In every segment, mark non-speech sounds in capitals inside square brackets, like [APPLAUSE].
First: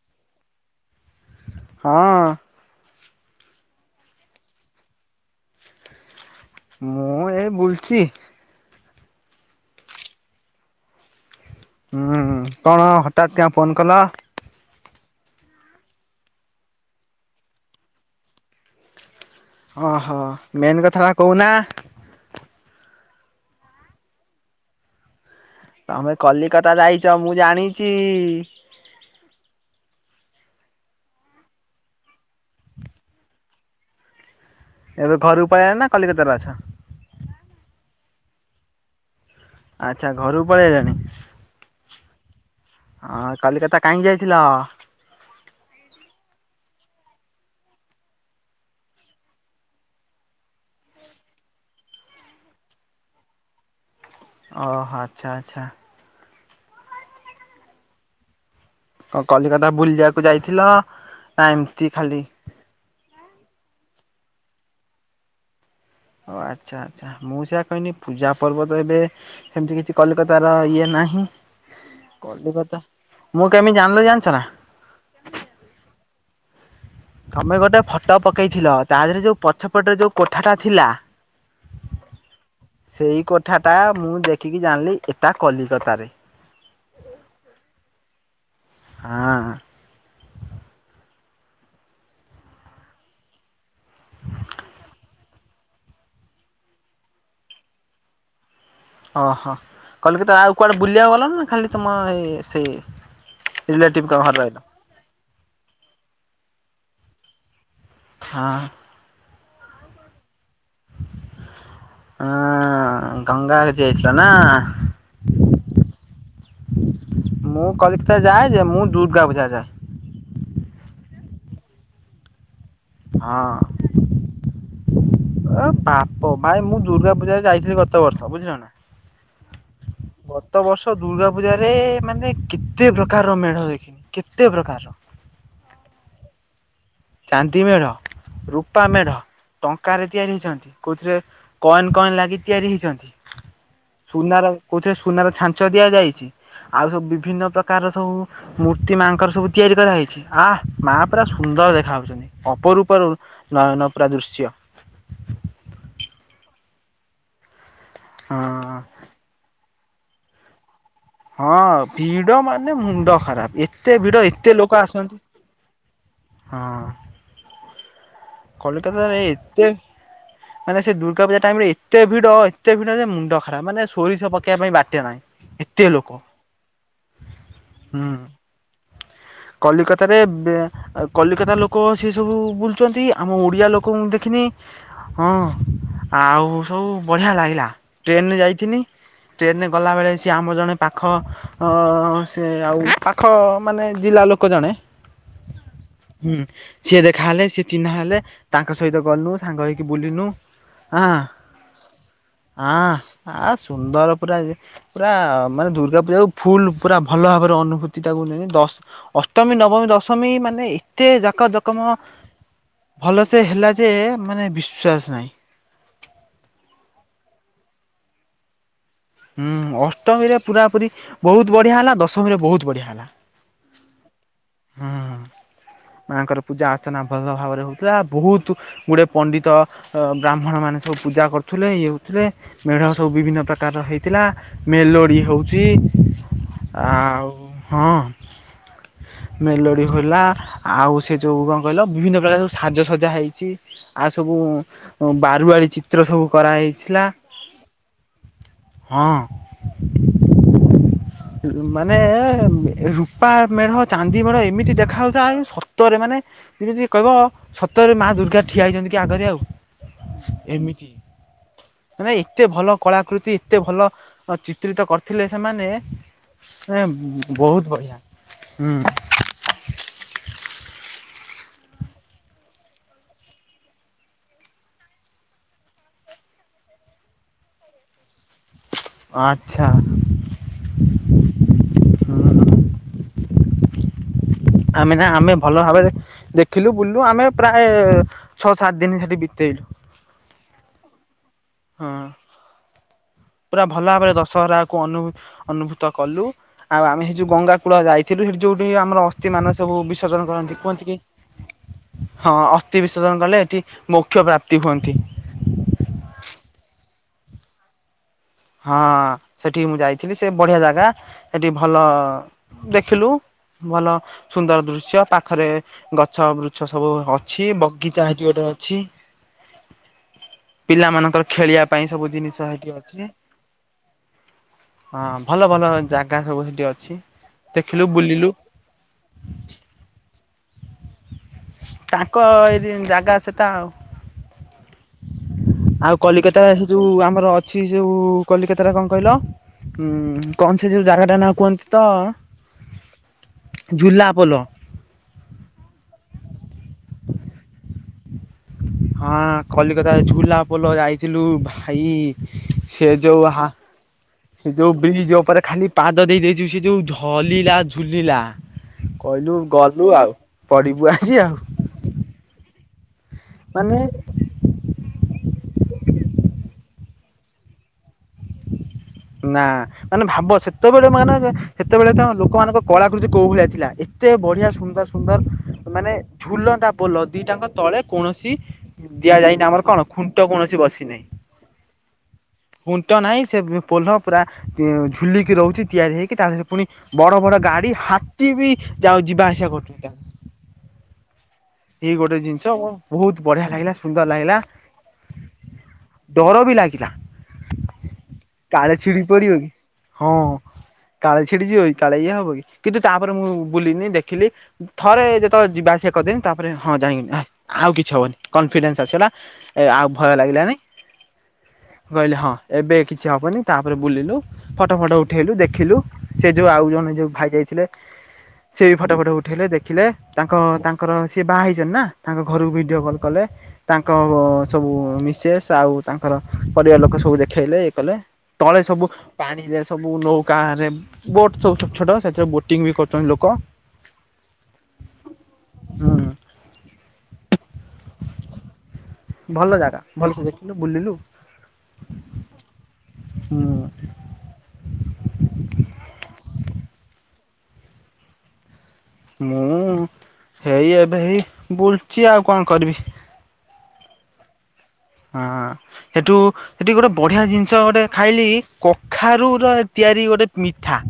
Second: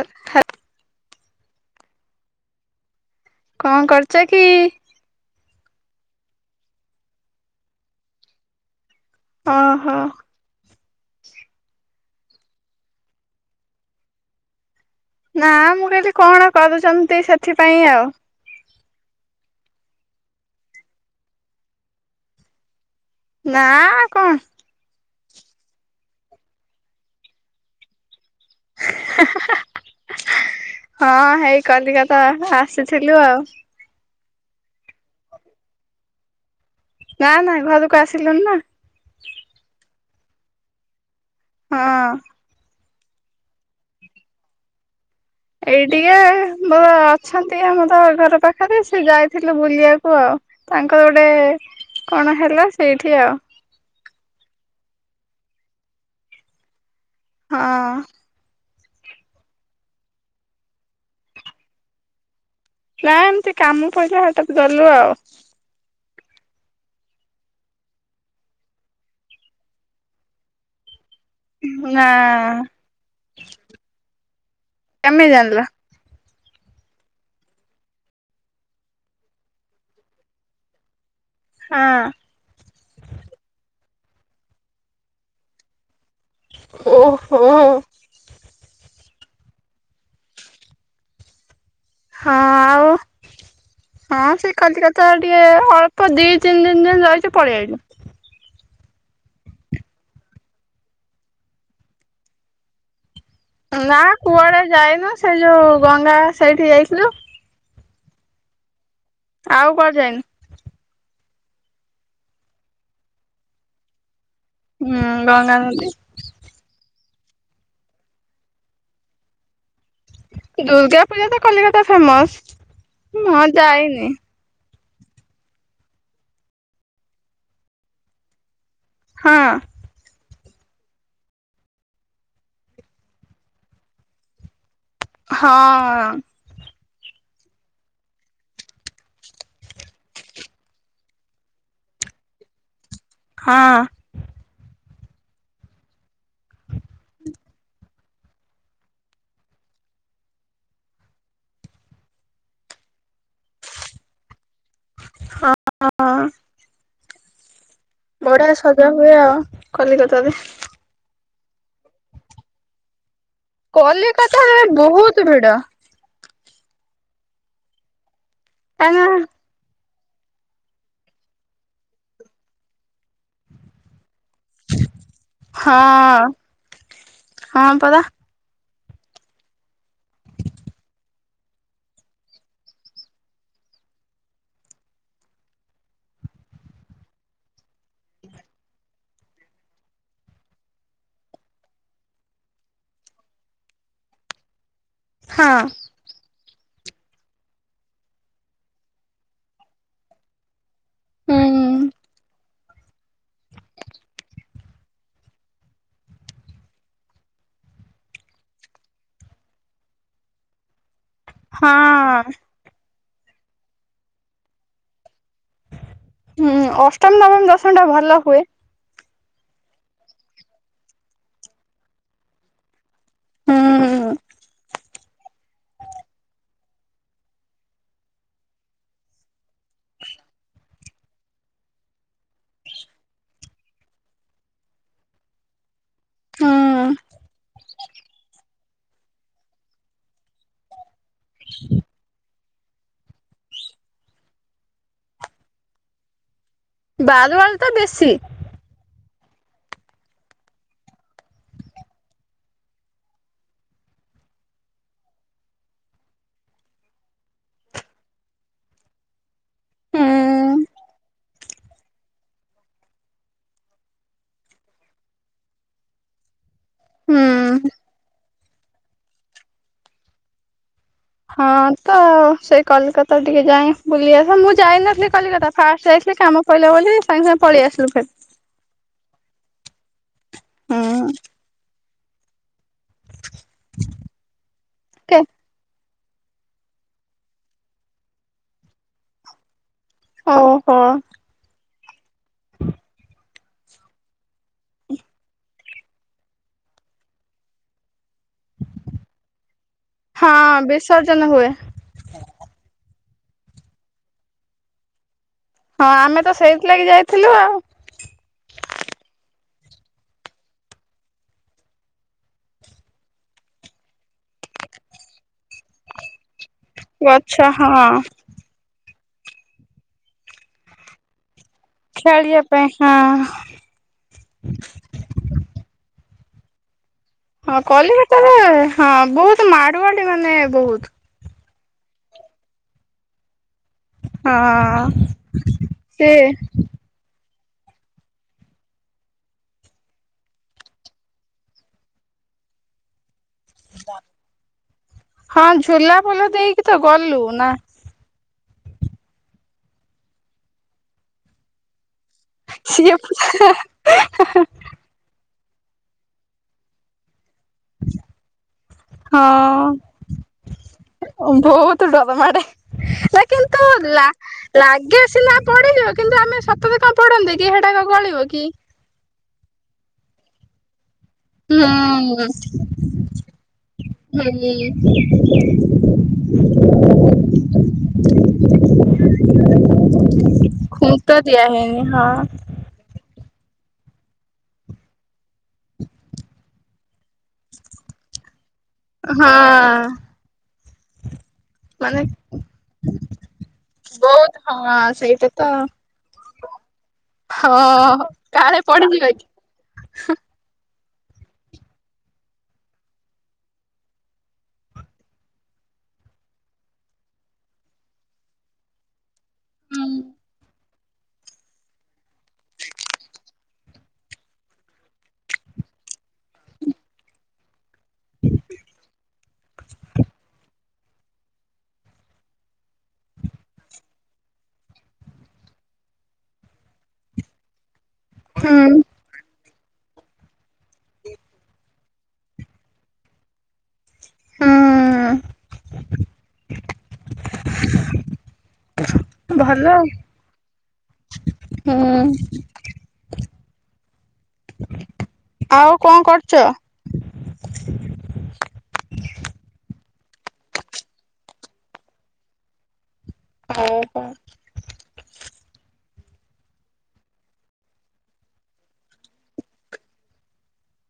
ଆଃ ହଁ। କଣ କରୁଚ କି? ମୁଁ ହେ ବୁଲଚି। ଅହ। ହୁଁ କଣ ହଠାତ୍ କିଆଁ ଫୋନ୍ କଲ? ନା ମୁଁ ଏଠି କଣ କରୁଛନ୍ତି ସେଥିପାଇଁ ଆଉ। ଅହ ମେନ୍ କଥା ଟା କହୁନା? ନା କଣ? ତମେ କଲିକତା ଯାଇଚ ମୁଁ ଜାଣିଚି। ହା ହା ହା ହଁ ହେଇ କଲିିକତା ଆସିଥିଲୁ ଆଉ। ଏବେ ଘରୁକୁ ପଳେଇଲ ନା କଲିକତା ରେ ଅଛ? ନା ନା ଘରକୁ ଆସିଲୁଣିି ନା। ଆଚ୍ଛା ଘରକୁ ପଳେଇ ଆଇଲଣି? ହଁ। ହଁ କଲିକତା କାହିଁକି ଯାଇଥିଲ? ଏଇ ଟିକେ ମୋ ଅଛନ୍ତି ଆମର ଘର ପାଖରେ ସେ ଯାଇଥିଲେ ବୁଲିବାକୁ ଆଉ। ତାଙ୍କର ଗୋଟେ କଣ ହେଲା ସେଇଠି ଆଉ। ଅହ ଆଚ୍ଛା ଆଚ୍ଛା। ହଁ। ଅ କଲିକତା ବୁଲିବାକୁ ଯାଇଥିଲ ନା ଏମିତି ଖାଲି? ନା ଏମତି କାମ ପଇଲା ହଠାତ୍ ଗଲୁ ଆଉ। ଓ ଆଚ୍ଛା ଆ ଚ୍ଛା ମୁଁ ସେଇଆ କଇନି ପୂଜା ପର୍ବତ ଏବେ ସେମିତି କିଛି କଲିକତାର ଇଏ ନାହିଁ। ନା କଲିକତା ମୁଁ କେମିତି ଜାଣିଲି ଜାଣିଚ ନା? କେମିତି ଜାଣଲ? ତମେ ଗୋଟେ ଫଟୋ ପକେଇଥିଲ। ତା ଦେହରେ ଯୋଉ ପଛପଟରେ ଯୋଉ କୋଠାଟା ଥିଲା। ହଁ ସେଇ କୋଠା ଟା ମୁଁ ଦେଖିକି ଜାଣଲି ଏଇଟା କଲିକତାରେ। ଓ ହୋ ହାଁ। ହାଁ ଆଉ? ହଁ ସେ କଲିକତା ଟିକେ ଅଳ୍ପ ଦି ତିନି ଦିନ ଦିନ ରହିକି ପଳିଆଇଲୁ। ଅହ କଲିକତା ଆଉ କୁଆଡ଼େ ବୁଲିବାକୁ ଗଲ ନା ଖାଲି ତମ ଏ ସେ ନା କୁଆଡେ ଯାଇନୁ ସେ ଯୋଉ ଗଙ୍ଗା ସେଇଠି ଯାଇଥିଲୁ। ହାଁ। ଆଉ କୁଆଡେ ଯାଇନୁ। ହଁ ଗଙ୍ଗା ଆଡେ ଯାଇଥିଲ ନା। ହୁଁ ଦଣା ନଦୀ। ମୁଁ କଲିକତା ଯାଏ ଯେ ମୁଁ ଦୁର୍ଗା ପୂଜା ଯାଏ। ଦୁର୍ଗା ପୂଜା ତ କଲିକତା ଫେମସ। ମୁଁ ହଁ। ଯାଇନି। ଏ ବାପ ଭାଇ ମୁଁ ଦୁର୍ଗା ପୂଜାରେ ଯାଇଥିଲି ଗତ ବର୍ଷ ବୁଝିଲ ନା। ହଁ। ଗତ ବର୍ଷ ଦୁର୍ଗା ପୂଜ ରେ ମାନେ କେତେ ପ୍ରକାର ମେଢ ଦେଖିନି କେତେ ପ୍ରକାର। ହଁ। ଚାନ୍ଦୀମେଢ଼, ରୂପାମେଢ଼ ଟଙ୍କ ତିଆରି ହେଇଛନ୍ତି କୋଉଥିରେ କଏନ କଏନ ଲାଗି ତିଆରି ହେଇଚନ୍ତି। ହଁ। ସୁନାର କୋଉଥିରେ ସୁନାର ଛାଞ୍ଚ ଦିଆଯାଇଛି ଆଉ ସବୁ ବିଭିନ୍ନ ପ୍ରକାର ସବୁ ମୂର୍ତ୍ତି ମାଙ୍କର ସବୁ ତିଆରି କରାହେଇଛି ଆ ମା ପୁରା ସୁନ୍ଦର ଦେ ଦେଖାଯାଉଛନ୍ତି ଅପରୂପର ନୟନ ପୁରା ଦୃଶ୍ୟ। ହଁ। ବଢିଆ ହଁ ସଜା ହୁଏ ଆଉ କଲିକତରେ। ହଁ ଭିଡ ମାନେ ମୁଣ୍ଡ ଖରାପ ଏତେ ଭିଡ କଲିକତାରେ ଏତେ ଲୋକ ବହୁତ ଆସନ୍ତି। ଭିଡ ହଁ। କାହିଁନା କଲିକାତା ରେ ଏତେ ମାନେ ସେ ଦୁର୍ଗା ପୂଜା ଟାଇମ ରେ ଏତେ ଭିଡ ଏତେ ଭିଡ ଯେ ମୁଣ୍ଡ ଖରାପ ମାନେ ସୋରିଷ ପକେଇବା ପାଇଁ ବାଟେ ନାହିଁ। ହଁ ଏତେ ଲୋକ ହଁ ପରା ହୁଁ। କଲିକତାରେ କଲିକତା ଲୋକ ସେ ସବୁ ବୁଲୁଛନ୍ତି ଆମ ଓଡ଼ିଆ ଲୋକଙ୍କୁ ଦେଖିନି। ହଁ ଆଉ ସବୁ ବଢିଆ ଲାଗିଲା ଟ୍ରେନରେ ଯାଇଥିନି। ଟ୍ରେନେ ଗଲାବେଳେ ସିଏ ଆମ ଜଣେ ପାଖ ସେ ଆଉ ପାଖ ମାନେ ଜିଲ୍ଲା ଲୋକ କ ଜଣେ। ହଁ। ହୁଁ ସିଏ ଦେଖାହଲେ ସି ଚିହ୍ନା ହେଲେ ତାଙ୍କ ସହିତ ଗଲୁ ସାଙ୍ଗ ହେଇକି ବୁଲିନୁ ହଁ। ହୁଁ। ହଁ ଆ ସୁନ୍ଦର ପୁରା ପୁରା ମାନେ ଦୁର୍ଗା ପୂଜା ଫୁଲ ପୁରା ଭଲ ଭାବରେ ଅନୁଭୂତି ଟାକୁ ନେଲି ଦଶ ଅଷ୍ଟମୀ ନବମୀ ଦଶମୀ ମାନେ ଏତେ ଜା ହଁ। ଭଲ ସେ ହେଲା ଯେ ମାନେ ବିଶ୍ୱାସ ନାହିଁ। ହୁଁ ଅଷ୍ଟମି, ନବମ, ଦଶମି ଟା ଭଲ ହୁଏ। ହୁଁ ଅଷ୍ଟମୀରେ ପୁରା ପୁରୀ ବହୁତ ବଢିଆ ହେଲା। ଦଶମୀରେ ବହୁତ ବଢିଆ ହେଲା। ହୁଁ। ହୁଁ ମାଆଙ୍କର ପୂଜା ଅର୍ଚ୍ଚନା ଭଲ ଭାବରେ ହଉଥିଲା ବହୁତ୍ ଗୁଡେ ପଣ୍ଡିତ ବ୍ରାହ୍ମଣ ମାନେ ସବୁ ପୂଜା କରୁଥିଲେ ଇଏ ହଉଥିଲେ। ମେଢ଼ ସବୁ ବିଭିନ୍ନ ପ୍ରକାରର ହେଇଥିଲା ମେଲୋଡ଼ି ହଉଛି। ହୁଁ ଆଉ ହଁ। ମେଲୋଡି ହେଲା ଆଉ ସେ ଯୋଉ କଣ କହିଲ ବିଭିନ୍ନ ପ୍ରକାର ସବୁ ସାଜସଜା ହେଇଛି। ଆଉ ସବୁ ବାରୁଆଳି ଚିତ୍ର ସବୁ କରାହେଇ ବାରୁଆଳି ତ ବେଶୀ। ହଁ। ମାନେ ରୂପା ମେଢ ଚାନ୍ଦି ମେଢ ଏମିତି ଦେଖା ହୋଉଥାଏ ସତରେ ମାନେ। ଏମିତି କହିବ ସତରେ ମା ଦୁର୍ଗା ଠିଆ ହେଇଛନ୍ତି କି ଆଗରେ ଆଉ ହୁଁ ଏମିତି। ମାନେ ଏତେ ଭଲ କଳାକୃତି ଏତେ ଭଲ ଚିତ୍ରିତ କରିଥିଲେ ସେମାନେ। ମାନେ ହୁଁ। ବହୁତୁ ବଢିଆ ହୁଁ। ହଁ ତ ଆଉ ସେଇ କଲିକତା ଟିକେ ଯାଏ ବୁଲି ଆସେ। ମୁଁ ଯାଇନଥିଲି କଲିକତା ଫାଷ୍ଟ ଯାଇଥିଲି କାମ କହିଲେ ବୋଲି ସାଙ୍ଗେ ସାଙ୍ଗେ ପଳେଇ ଆସିଲୁ ଫେର୍। ଅ ଆଚ୍ଛା। ହୁଁ। ହୁଁ। ଆମେ ନା କେ ଆମେ ଭଲ ଭାବରେ ଦେଖ ଦେଖିଲୁ ବୁଲିଲୁ ଆମେ ପ୍ରାୟ ଛଅ ସାତ ଦିନି ସେଠି ବିତେଇଲୁ। ଆଉ ହ। ହଁ। ପୁରା ଭଲ ଭାବରେ ଦଶହରାକୁ ଅନୁ ଅନୁଭୂତ କଲୁ ଆଉ ଆମେ ସେଇ ଯୋଉ ଗଙ୍ଗା କୂଳ ଯାଇ ଥିଲୁ ଯୋଠି ଯୋଉଠି ଆମର ଅସ୍ଥି ମାନ ସବୁ ବିସର୍ଜନ ହଁ କରନ୍ତି କୁହନ୍ତି କି ବିସର୍ଜନ ହୁଏ। ହଁ ଅସ୍ଥି ବିସର୍ଜନ କଲେ ଏଠି ମୋକ୍ଷ ପ୍ରାପ୍ତି ହୁଅନ୍ତି। ହଁ ଆମେ ତ ସେଇଥିଲାଗି ଯାଇଥିଲୁ ଆଉ। ହଁ ସେଠିକି ମୁଁ ଯାଇଥିଲି ସେ ବଢିଆ ଜାଗା ସେଠି ଭଲ ଦେଖିଲୁ ଭଲ ସୁନ୍ଦର ଦୃଶ୍ୟ ପାଖରେ ଗଛ ବୃ ଛ ସବୁ ଗଛ ଅଛି ହଁ। ବଗିଚା ହେଠି ଗୋଟେ ଅଛି। ପିଲାମାନଙ୍କର ଖେଳିବା ପାଇଁ ସବୁ ଜିନିଷ ଖେଳିବା ହେଠି ପାଇଁ ଅଛି। ହଁ। ହଁ ଭଲ ଭଲ ଜାଗା ସବୁ ହେଠି ଅଛି। ହଁ ଦେଖିଲୁ କଲିକତା ବୁଲିଲୁ ରେ ହଁ ବହୁତୁ ମାଡୁଆଡି ମାନେ ବହୁତୁ। ତାଙ୍କ ଏରି ଜାଗା ସେଟା ଆଉ। ହଁ। ଆଉ ସେ କଲିକତା ସେ ଯୋଉ ଆମର ଅଛି ଯୋଉ କଲିକତାରେ କଣ କହିଲ? ହୁଁ କଣ ସେ ଯେଉଁ ଜାଗାଟା ନା କୁହନ୍ତି ତ ଝୁଲା ପୋଲ। ହଁ ଝୁଲା ପୋଲ ଦେଇକି ତ ଗଲୁ ନା। ହଁ କଲିକତା ଝୁଲା ପୋଲ ଯାଇଥିଲୁ ଭାଇ। ସେ ସିଏ ଯୋଉ ପୁରା ହା ସେ ଯୋଉ ବ୍ରିଜି ଉପରେ ଖାଲି ପାଦ ଦେଇ ଦେଇଚୁ ସେ ଯୋଉ ଝଲିଲା ଝୁଲିଲା କହିଲୁ ହଁ ଗଲୁ ଆଉ ପଡିବୁ ଆଜି ଆଉ। ବହୁତ ଡର ମାଡେ ନା କିନ୍ତୁ ମାନେ ଲା ଲାଗେ ସିନା ପଢିଯିବ କିନ୍ତୁ ଆମେ ସତରେ କଣ ପଢନ୍ତିକି ସେଟା କଣ ଗଳିବ କି? ନା ମାନେ ଭାବ ସେତେବେଳେ ମାନେ ହୁଁ ହେତେବେଳେ ତ ଲୋକମାନଙ୍କ କଳାକୃତି କୋଉ ଭଳିଆ ଥିଲା ଏତେ ବଢିଆ ହୁଁ ସୁନ୍ଦର ସୁନ୍ଦର ମାନେ ଫୁଲନ୍ତା ପୋଲ ଦିଟାଙ୍କ ତଳେ କୌଣସି ଦିଆଯାଇନି ଆମର କଣ ଖୁଣ୍ଟ କୌଣସି ବସିନି। ଖୁଣ୍ଟ ଦିଆହେଇନି ହଁ। ତ ନାହିଁ ସେ ପୋଲ ପୁରା ଝୁଲିକି ରହୁଚି ତିଆରି ହୋଇକି ତା ଦେହରେ ପୁଣି ବଡ ବଡ ଗାଡି ହାତୀ ବି ଯାଉ ଯିବା ହଁ ଆସିବା କରୁଛନ୍ତି ତାକୁ। ଏଇ ମାନେ ଗୋଟେ ଜିନିଷ ବହୁତୁ ବଢିଆ ଲାଗିଲା ସୁନ୍ଦର ବହୁତ ଲାଗିଲା। ହଁ ସେଇଟା ତ ଡର ବି ଲାଗିଲା। ହଁ। କାଳେ ଛିଡିି ପଡିବ କି ହଁ। କାଳେ ଛିଡି ଯିବ, କାଳେ ଇଏ ହବ କି? କିନ୍ତୁ ତା, ପରେ ମୁଁ ବୁଲିିନି, ଦେଖିଲି। ଥରେ ଯେତେବେଳେ ଯିବା ଆସିଆ କରିଦେନି। ତା ପରେ ହଁ ଯାଇଁ ହଁ ଆଉ କିଛି ହବନି କନଫିଡେନ୍ସ୍ ଆସଗଲା। ଏ ହୁଁ ଆଉ ଭୟ ଲାଗିଲାନି। କହିଲେ ହଁ। ଏବେ କିଛି ହବନି। ତା ପରେ ବୁଲିଲୁ। ଫଟୋ ଫଟୋ ଉଠେଇଲୁ, ଦେଖିଲୁ। ସେ ଯୋଉ ଆଉ ଜଣେ ଯୋଉ ଭାଇ ଯାଇଥିଲେ ସେ ଫଟୋ ଫଟୋ ଉଠାଇଲେ ଦେଖିଲେ। ତାଙ୍କ ତାଙ୍କର ସିଏ ବାହା ହେଇଚନ୍ତି ନା, ତାଙ୍କ ଘରକୁ ଭିଡ଼ିଓ କଲ୍ କଲେ। ତାଙ୍କ ସବୁ ମିସେସ୍ ଆଉ ତାଙ୍କର ପରିବାର ଲୋକ ସବୁ ଦେ ଉଠେଇଲେ ଏ କଲେ। ତଳେ ହୁଁ ସବୁ ପାଣିରେ ସବୁ ନୌକାଁରେ ବୋଟ୍ ସବୁ ଛୋଟ ଛୋଟ, ସେଥିରେ ବୋଟିଂ ବି କରୁଛନ୍ତି ଲୋକ। ହୁଁ ହୁଁ। ଭଲ ଜାଗା। ଭଲସେ ଦେଖିଲୁ ବୁଲିଲୁ। ଆଉ ହୁଁ ଆଉ କଣ କରୁଚ? ମୁଁ ହେଇ ଏବେ ହେଇ ବୁଲୁଚି। ଆଉ କଣ କରିବି? [UNINTELLIGIBLE] ହଁ। ସେଠୁ ସେଠି ଗୋଟେ ବଢିଆ ଜିନିଷ ଗୋଟେ ଖାଇଲି। କଖାରୁ ର ତିଆରି ଗୋଟେ ମିଠା।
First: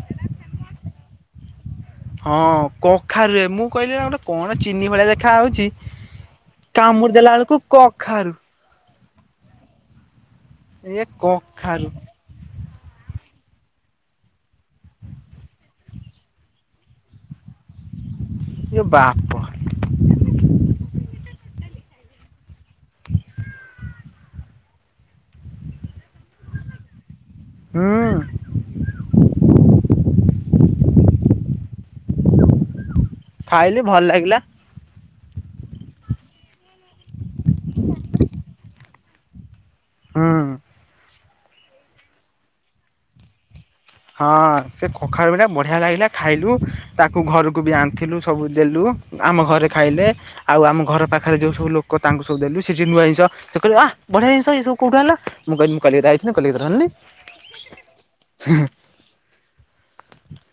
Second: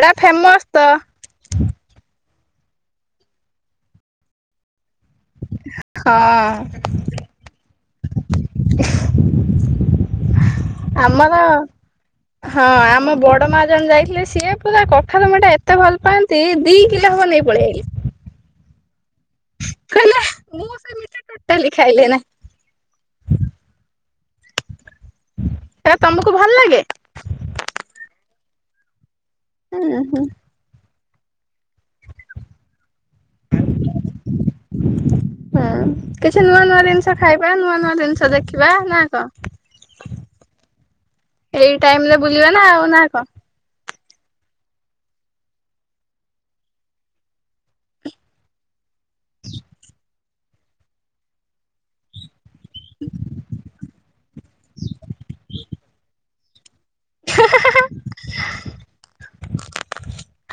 ଏଟା ଫେମସ୍ ତ। ହଁ କଖାରୁରେ। ମୁଁ କହିଲି ଆ ଗୋଟେ କଣ ଚିନି ଭଳିଆ ଖାଉଛି। ହଁ କାମୁଡି ଦେଲା ବେଳକୁ କଖାରୁ। ଏ ଆମର କଖାରୁ ହଁ ଆମ ବଡମା ଜଣେ ଯାଇଥିଲେ, ସିଏ ପୁରା କଖାରୁ ମିଠା ଏତେ ଭଲ ପାଆନ୍ତି ଦି କିଲେ ହବ ନେଇ ପଳେଆଇଲି। ଇଏ ବା କହିଲେ, ମୁଁ ସେ ମିିଠା ଟୋଟାଲି ଖାଇଲେ ନା। ସେଟା ତମକୁ ଭଲ୍ ଲାଗେ। ହୁଁ। ଉଁ ହୁଁ। ଖାଇଲି ଭଲ ଲାଗିଲା। ହଁ କିଛି ନୂଆ ନୂଆ ଜିନିଷ ଖାଇବା। ନୂଆ ନୂଆ ଜିନିଷ ଦେଖିବା ନା କଣ? ହୁଁ। ଏଇ ଟାଇମରେ ବୁଲିବା ନା ଆଉ ନା କଣ। ହଁ ସେ କଖାରୁ ପିଠା ବଢ଼ିଆ ଲାଗିଲା ଖାଇଲୁ, ତାକୁ ଘରକୁ ବି ଆଣିଥିଲୁ ସବୁ ଦେଲୁ। ଆମ ଘରେ ଖାଇଲେ। ଆଉ ଆମ ଘର ପାଖରେ ଯେଉଁ ସବୁ ଲୋକ ତାଙ୍କୁ ସବୁ ଦେଲୁ। ସେଠି ନୂଆ ଜିନିଷ ସେ କହିଲେ ଆଃ। ବଢିଆ ଜିନିଷ ଏ ସବୁ କୋଉଠୁ ଆଣିଲ। ମୁଁ କହିଲି ମୁଁ କଲିକତା ଯାଇଥିଲି, କଲିକତାରୁ ଆଣିଲି। [INAUDIBLE]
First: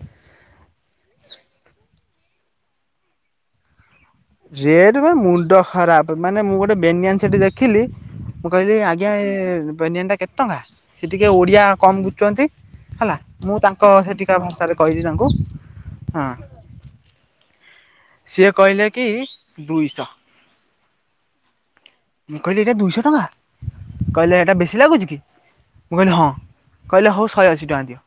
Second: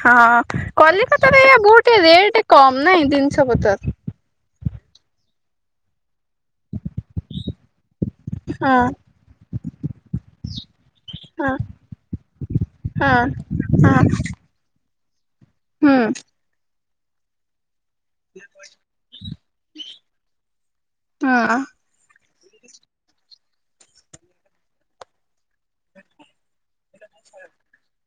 ହଁ। କଲିକତାରେ ଏୟା ବହୁତ ଟିକେ ରେଟ୍ କମ୍ ନାଇଁ ଦିନିଷ ପତର। ରେଟ୍ ମାନେ ମୁଣ୍ଡ ଖରାପ। ମାନେ, ମୁଁ ଗୋଟେ ବେନିଆନ ସେଠି ଦେଖିଲି ମୁଁ ହଁ। କହିଲି ଆଜ୍ଞା ଏ ବେନିଅନ୍ଟା କେତେ ଟଙ୍କା। ସେ ଟିକେ ହଁ ଓଡିଆ କମ୍ ବୁଝୁଚନ୍ତି, ହଁ ହେଲା। ମୁଁ ତାଙ୍କ ହଁ ସେଠିକା ଭାଷାରେ କହିଚି ତାଙ୍କୁ। ହୁଁ ହଁ। ସିଏ କହିଲେ କି ଦୁଇଶହ। ହଁ ମୁଁ କହିଲି, ଏଇଟା ଦୁଇଶହ ଟଙ୍କା। କହିଲେ, ଏଇଟା ବେଶି ଲାଗୁଛି କି? ମୁଁ କହିଲି, ହଁ। କହିଲେ ହଉ, ଶହେ ଅଶୀ ଟଙ୍କା ଦିଅ।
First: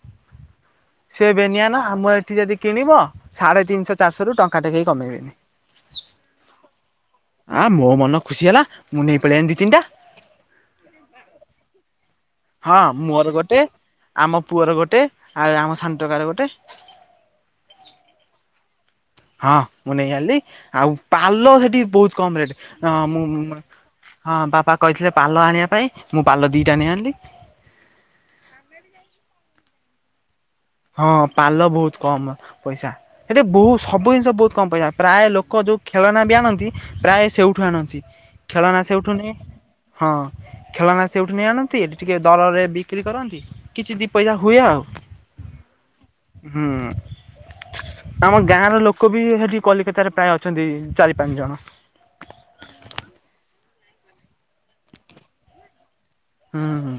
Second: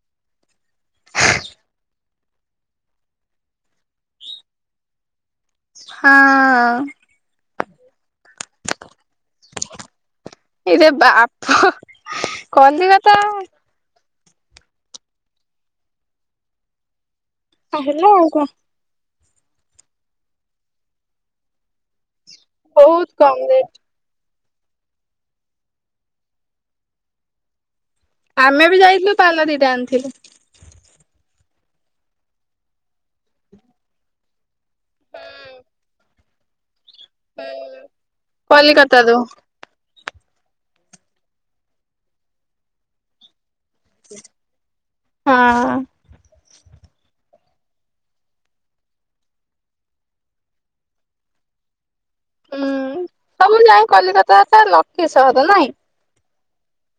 ସେ ବେନିଆନ ଆମ ଏଠି ଯଦି କିଣିବ, ସାଢେ ତିନିଶହ ଚାରିଶରୁ ଟ ଙ୍କାଟେ କେଇ କମେଇବେନି। ହଁ ଅ। ଆଁ ମୋ ମନ ଖୁସି ହେଲା ମୁଁ ନେଇ ପଳେଇ ଆଇନି ଦି ତିନିଟା। ଇରେ ବାପ ହଁ କଲିକତା ମୋର ଗୋଟେ ଆମ ପୁଅର ଗୋଟେ ଆଉ ଆମ ସାନ ଟୋକାର ଗୋଟେ। ହଁ ହେଲା ଆଉ କଁ। ହଁ ମୁଁ ନେଇ ଆନଲି ଆଉ ପାଲ ହେଠି ବହୁତ କମ ରେଟେ ଆଁ ବହୁତ ମୁଁ କମ ରେଟ। ମା ହଁ ବାବା କହିଥିଲେ ପାଲ ଆଣିବା ପାଇଁ ମୁଁ ପାଲ ଦିଟା ନେଇ ଆଣିଲି। ଆମେ ବି ଯାଇଥିଲୁ ପାଲ ଦିଟା ଆଣିଥିଲୁ। ହଁ ପାଲ ବହୁତୁ କମ ପଇସା। ହେଟି ବହୁ ସବୁ ଜିନିଷ ବହୁତ କମ ପଇସା ପ୍ରାୟ ଲୋକ ଯୋଉ ଖେଳନା ବି ଆଣନ୍ତି ପ୍ରାୟ ସେଉଠୁ ଆଣନ୍ତି ଖେଳନା କଲିକତାରୁ ସେଉଠୁ ନିି ହଁ ଖେଳନା ସେଉଠୁ ନେଇ ଆଣନ୍ତି ଏଠି ଟିକେ ଦରରେ ବିକ୍ରି କରନ୍ତି। କିଛି ଦି ପଇସା ହୁଏ ଆଉ। ହଁ। ହୁଁ। ଆମ ଗାଁ ର ଲୋକ ବି ସେଠି କଲିକତାରେ ପ୍ରାୟ ଅଛନ୍ତି ଚାରି ପାଞ୍ଚ ଜଣ। ହୁଁ ସବୁ ଯାଇ କଲିକତା ଲକି ସହର ନାଇଁ। ହୁଁ ହୁଁ।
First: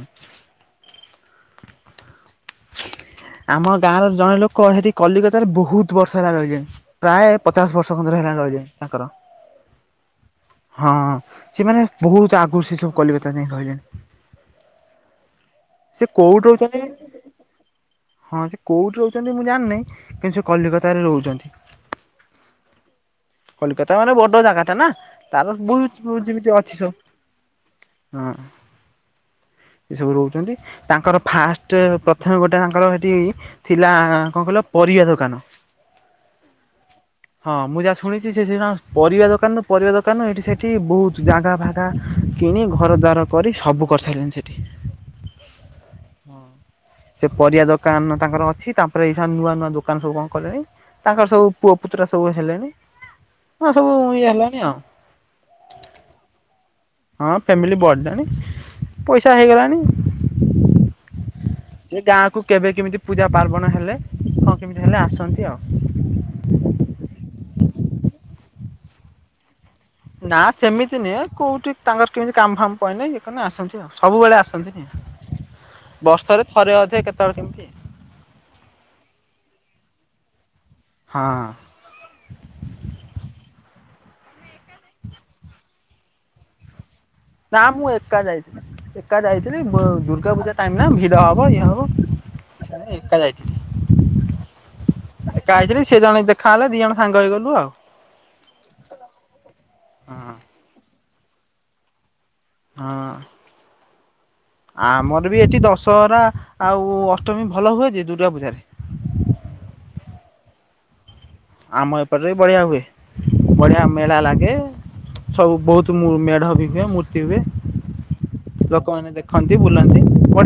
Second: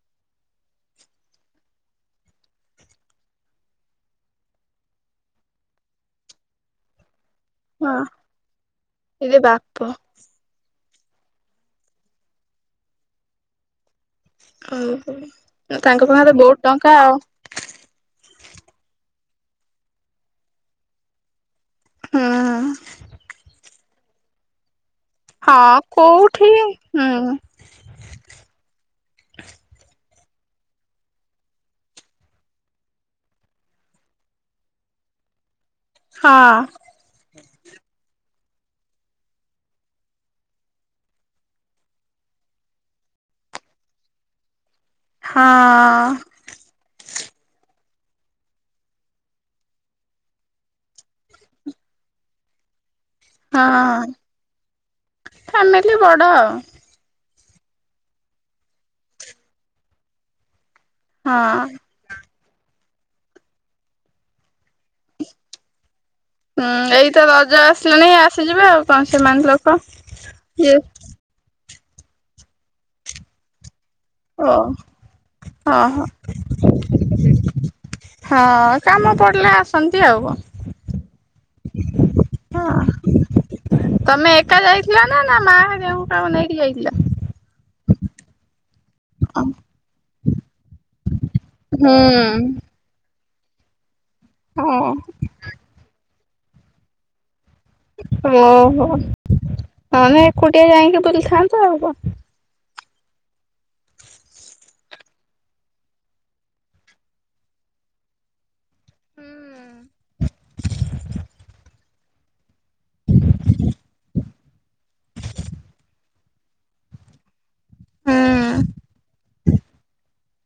ଆମ ଗାଁର ଜଣେ ଲୋକ ହେଠି କଲିକତାରେ ବହୁତ ବର୍ଷ ହେଲା ରହିଲାଣି। ପ୍ରାୟ ପଚାଶ ବର୍ଷ ହଁ ଖନ୍ଦର ହେଲାଣି ରହିଲେଣି ତାଙ୍କର। ଇରେ ବାପ ହଁ ସେମାନେ ବହୁତ ଆଗରୁ ସେ ସବୁ କଲିକତା ଯାଇ ରହିଲେଣି। ଉଁ ହୁଁ ସେ ତାଙ୍କ ପାଖରେ କୋଉଠି ବହୁତ ରହୁଛନ୍ତି ଟଙ୍କା ଆଉ। ହଁ ସେ କୋଉଠି ରହୁଛନ୍ତି ମୁଁ ଜାଣିନେଇଁ କିନ୍ତୁ ସେ କଲିକତାରେ ରହୁଛନ୍ତି। ହୁଁ। କଲିକତା ମାନେ ବଡ ଜାଗାଟା ନା ତାର ହଁ ବୁଜ ବୁଜ୍ କୋଉଠି ଯେମିତି ଅଛି ସବୁ। ହୁଁ ହଁ। ଏସବୁ ରହୁଚନ୍ତି ତାଙ୍କର ଫାଷ୍ଟ ପ୍ରଥମେ ଗୋଟେ ତାଙ୍କର ହେଠି ଥିଲା କଁ କଇଲ ପରିଆ ଦୋକାନ। ହଁ। ହଁ ମୁଁ ଯାଆ ଶୁଣି ସେ ଯିନ ପରିବା ଦୋକାନରୁ ପରିବା ଦୋକାନ ଏଠି ସେଠି ବହୁତ ଜାଗା ଫାଗା କିଣି ଘର ଦ୍ୱାର କରି ସବୁ କରିସାରିଲେଣି ହଁ। ସେଠି ହଁ। ସେ ପରିବା ଦୋକାନ ତାଙ୍କର ଅଛି ତାପରେ ଏଇଠା ନୂଆ ନୂଆ ଦୋକାନ ସବୁ କଁ କଲେଣି। ତାଙ୍କର ସବୁ ପୁଅ ପୁତୁରା ସବୁ ହେଲେଣି ହଁ ସବୁ ଇଏ ହେଲେଣି ଆଉ। ଫ୍ୟାମିଲି ବଡ଼। ହଁ ଫ୍ୟାମିଲି ବଡିଲାଣି ପଇସା ହେଇଗଲାଣି। ହଁ। ସେ ଗାଁ କୁ କେବେ କେମିତି ପୂଜା ପାର୍ବଣ ହେଲେ କଣ କେମିତି ହେଲେ ଆସନ୍ତି ଆଉ। ହୁଁ ଏଇ ତ ରଜ ଆସିଲାଣି ଆସିଯିବେ ଆଉ କଣ ସେମାନେ ଲୋକ। ନା ଇଏ ସେମିତି ନିଏ କୋଉଠି ତାଙ୍କର କେମିତି କାମ ଫାମ ପଇନେ ଇଏକନେ ଆସନ୍ତି। ସବୁବେଳେ ଓ ଆସନ୍ତିନି ଓହୋ ବର୍ଷରେ ଥରେ ଅଧେ କେତଳେ କେମିତି। ହଁ କାମ ପଡିଲେ ଆସନ୍ତି ଆଉ। ହଁ। ହଁ। ତମେ ଏକା ଯାଇଥିଲ ନା ନା ମା ହେରିକା କୁ କାକୁ ନେଇକି ଯାଇଥିଲ? ନାଁ ମୁ ଏକା ଯାଇଥିଲି ନା। ଏକା ଯାଇଥିଲି ପୁ ଦୁର୍ଗା ପୂଜା ଟାଇମ ନା ଭିଡ ହବ ଇଏ ହବ ହୁଁ ସେ ଏକା ଯାଇଥିଲି। ହଁ ଏକା ଆଇଥିଲି ସେ ଜଣେ ଦେଖାହେଲା ଦି ଜଣ ସାଙ୍ଗ ହେଇଗଲୁ ଆଉ। ଓହୋ ମାନେ ହଁ ଏକୁଟିଆ ଯାଇକି ବୁଲିଥାନ୍ତେ ଆଉ କଣ। ହଁ। ଆମର ବି ଏଠି ଦଶହରା ଆଉ ଅଷ୍ଟମୀ ଭଲ ହୁଏ ଯେ ଦୁର୍ଗା ପୂଜାରେ। ହୁଁ। ଆମ ଏପଟ ବି ବଢ଼ିଆ ହୁଏ ବଢ଼ିଆ ମେଳା ଲାଗେ। ସବୁ ବହୁତ ମେଢ ବି ହୁଏ ମୂର୍ତ୍ତି ହୁଏ। ହୁଁ। ଲୋକମାନେ ଦେଖନ୍ତି ବୁଲନ୍ତି। ବଢିଆ